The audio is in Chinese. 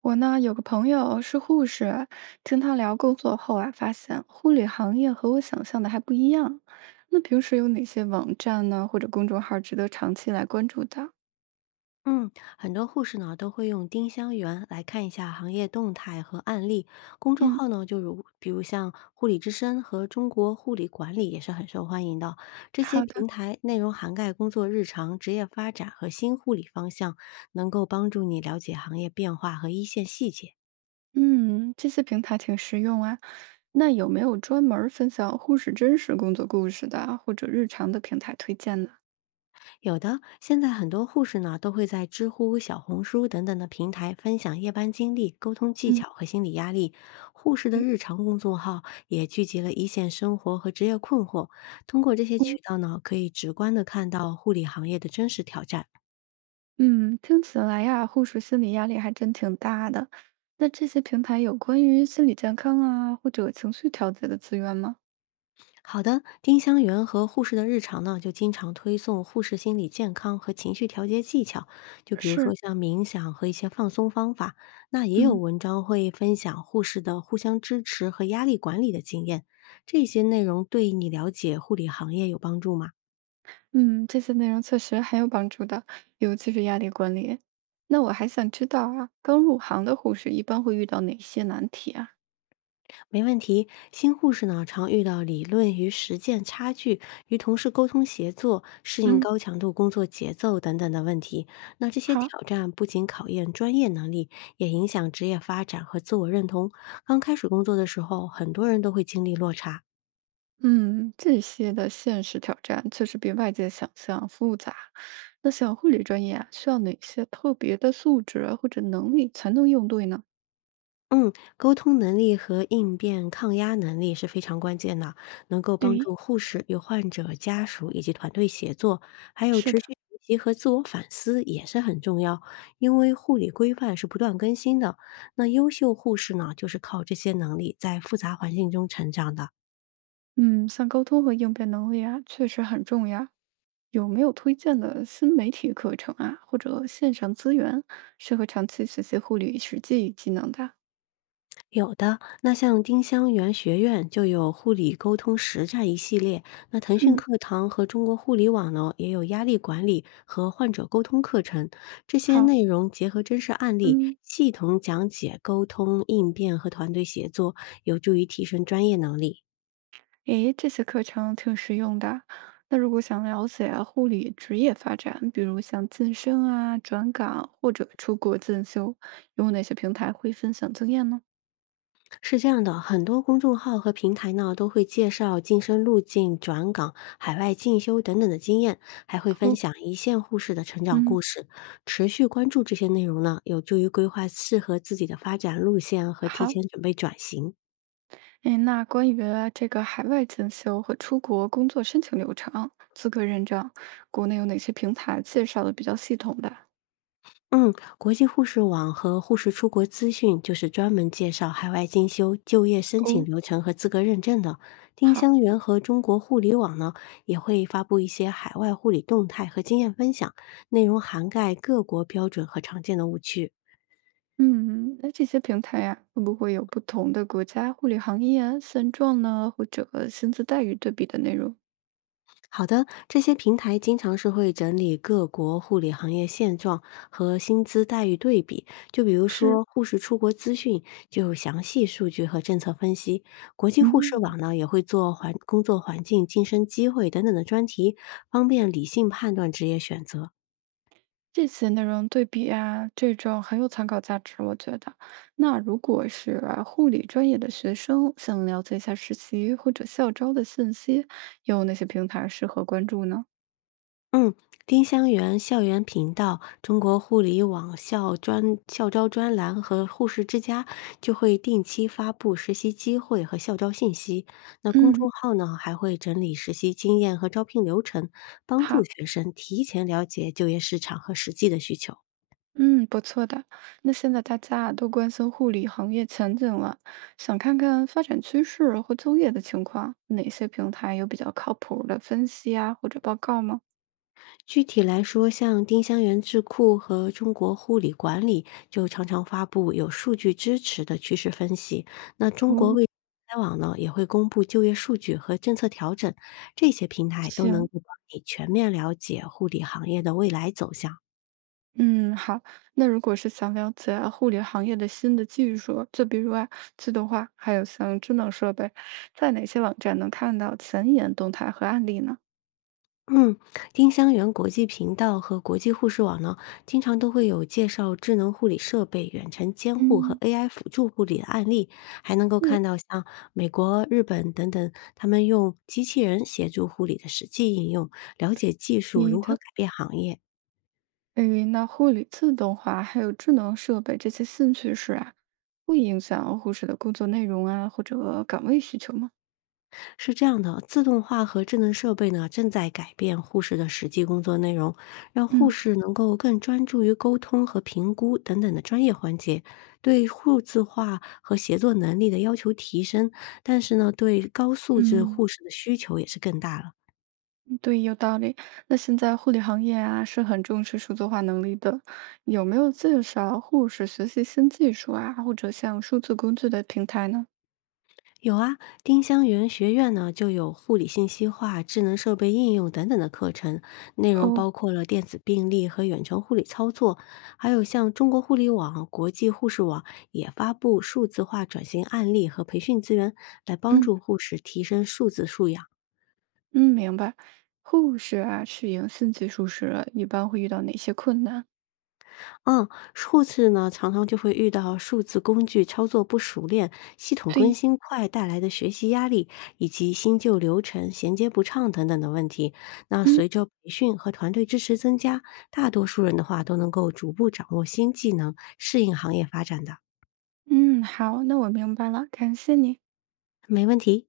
我呢有个朋友是护士，听他聊工作后啊，发现护理行业和我想象的还不一样。那平时有哪些网站呢，或者公众号值得长期来关注的？嗯，很多护士呢都会用丁香园来看一下行业动态和案例。公众嗯，号呢，比如像护理之声和中国护理管理也是很受欢迎的。这些好的，平台内容涵盖工作日常、职业发展和新护理方向，能够帮助你了解行业变化和一线细节。嗯，这些平台挺实用啊。那有没有专门儿分享护士真实工作故事的，或者日常的平台推荐呢？有的，现在很多护士呢都会在知乎、小红书等等的平台分享夜班经历、沟通技嗯巧和心理压力。护士的日常公众号也聚集了一线生活和职业困惑，通过这些嗯，渠道呢，可以直观的看到护理行业的真实挑战。嗯，听起来呀，护士心理压力还真挺大的。那这些平台有关于心理健康啊，或者情绪调节的资源吗？好的，丁香园和护士的日常呢，就经常推送护士心理健康和情绪调节技巧，就比如说是，像冥想和一些放松方法。那也有嗯文章会分享护士的互相支持和压力管理的经验，这些内容对你了解护理行业有帮助吗？嗯，这些内容确实很有帮助的，尤其是压力管理。那我还想知道啊，刚入行的护士一般会遇到哪些难题啊？没问题。新护士呢，常遇到理论与实践差距，与同事沟通协作、适应嗯，高强度工作节奏等等的问题。那这些好，挑战不仅考验专业能力，也影响职业发展和自我认同。刚开始工作的时候，很多人都会经历落差。嗯，这些的现实挑战确实比外界想象复杂。那像护理专业啊，需要哪些特别的素质啊或者能力才能应对呢？嗯，沟通能力和应变抗压能力是非常关键的，能够对，帮一，助护士与患者家属以及团队协作，还有是持的，续学习和自我反思也是很重要，因为护理规范是不断更新的。那优秀护士呢，就是靠这些能力在复杂环境中成长的。嗯，像沟通和应变能力啊，确实很重要。有没有推荐的新媒体课程啊，或者线上资源，适合长期学习护理实际技能的？有的，那像丁香园学院就有护理沟通实战一系列，那腾讯嗯，课堂和中国护理网呢也有压力管理和患者沟通课程，这些好，内容结合真实案例，嗯，系统讲解沟通应变和团队协作，有助于提升专业能力。诶，这些课程挺实用的。那如果想了解护理职业发展，比如像晋升啊、转岗或者出国进修，有哪些平台会分享经验呢？是这样的，很多公众号和平台呢都会介绍晋升路径、转岗、海外进修等等的经验，还会分哦，享一线护士的成长嗯，故事。持续关注这些内容呢，有助于规划适合自己的发展路线和提好。前准备转型。哎，那关于这个海外进修和出国工作申请流程、资格认证，国内有哪些平台介绍的比较系统的？嗯，国际护士网和护士出国资讯就是专门介绍海外进修、就业申请哦，流程和资格认证的。丁好，香园和中国护理网呢，也会发布一些海外护理动态和经验分享，内容涵盖各国标准和常见的误区。嗯，那这些平台呀、会不会有不同的国家护理行业啊现状呢，或者薪资待遇对比的内容？好的，这些平台经常是会整理各国护理行业现状和薪资待遇对比，就比如是，说护士出国资讯就有详细数据和政策分析。国际护士嗯，网呢也会做环工作环境、晋升机会等等的专题，方便理性判断职业选择。这些内容对比啊，这种很有参考价值，我觉得。那如果是啊护理专业的学生，想了解一下实习或者校招的信息，有哪些平台适合关注呢？嗯，丁香园校园频道、中国护理网校专校招专栏和护士之家就会定期发布实习机会和校招信息。那公众嗯，号呢，还会整理实习经验和招聘流程，帮助好。学生提前了解就业市场和实际的需求。嗯，不错的。那现在大家啊都关心护理行业前景了，想看看发展趋势和就业的情况，哪些平台有比较靠谱的分析啊或者报告吗？具体来说，像丁香园智库和中国护理管理就常常发布有数据支持的趋势分析。那中国哦，卫开网呢，也会公布就业数据和政策调整，这些平台都能够行，帮你全面了解护理行业的未来走向。嗯，好。那如果是想了解护理行业的新的技术，就比如啊，自动化，还有像智能设备，在哪些网站能看到前沿动态和案例呢？嗯，丁香园国际频道和国际护士网呢，经常都会有介绍智能护理设备、远程监护和 嗯，AI 辅助护理的案例，还能够是。看到像美国、日本等等，他们用机器人协助护理的实际应用，了解技术你如何的改变行业。诶，那护理自动化还有智能设备这些新趋势啊，会影响护士的工作内容啊，或者岗位需求吗？是这样的，自动化和智能设备呢，正在改变护士的实际工作内容，让护嗯士能够更专注于沟通和评估等等的专业环节，对数字化和协作能力的要求提升，但是呢，对高素质嗯，护士的需求也是更大了。对，有道理。那现在护理行业啊，是很重视数字化能力的，有没有介绍护士学习新技术啊，或者像数字工具的平台呢？有啊，丁香园学院呢就有护理信息化、智能设备应用等等的课程，内容哦，包括了电子病历和远程护理操作，还有像中国护理网、国际护士网也发布数字化转型案例和培训资源，来帮嗯助护士提升数字素养。嗯，明白。护士啊，适应新技术时，一般会遇到哪些困难？嗯，数字呢，常常就会遇到数字工具操作不熟练、系统更对，新快带来的学习压力，以及新旧流程衔接不畅等等的问题。那嗯随着培训和团队支持增加，大多数人的话都能够逐步掌握新技能，适应行业发展的。嗯，好，那我明白了，感谢你。没问题。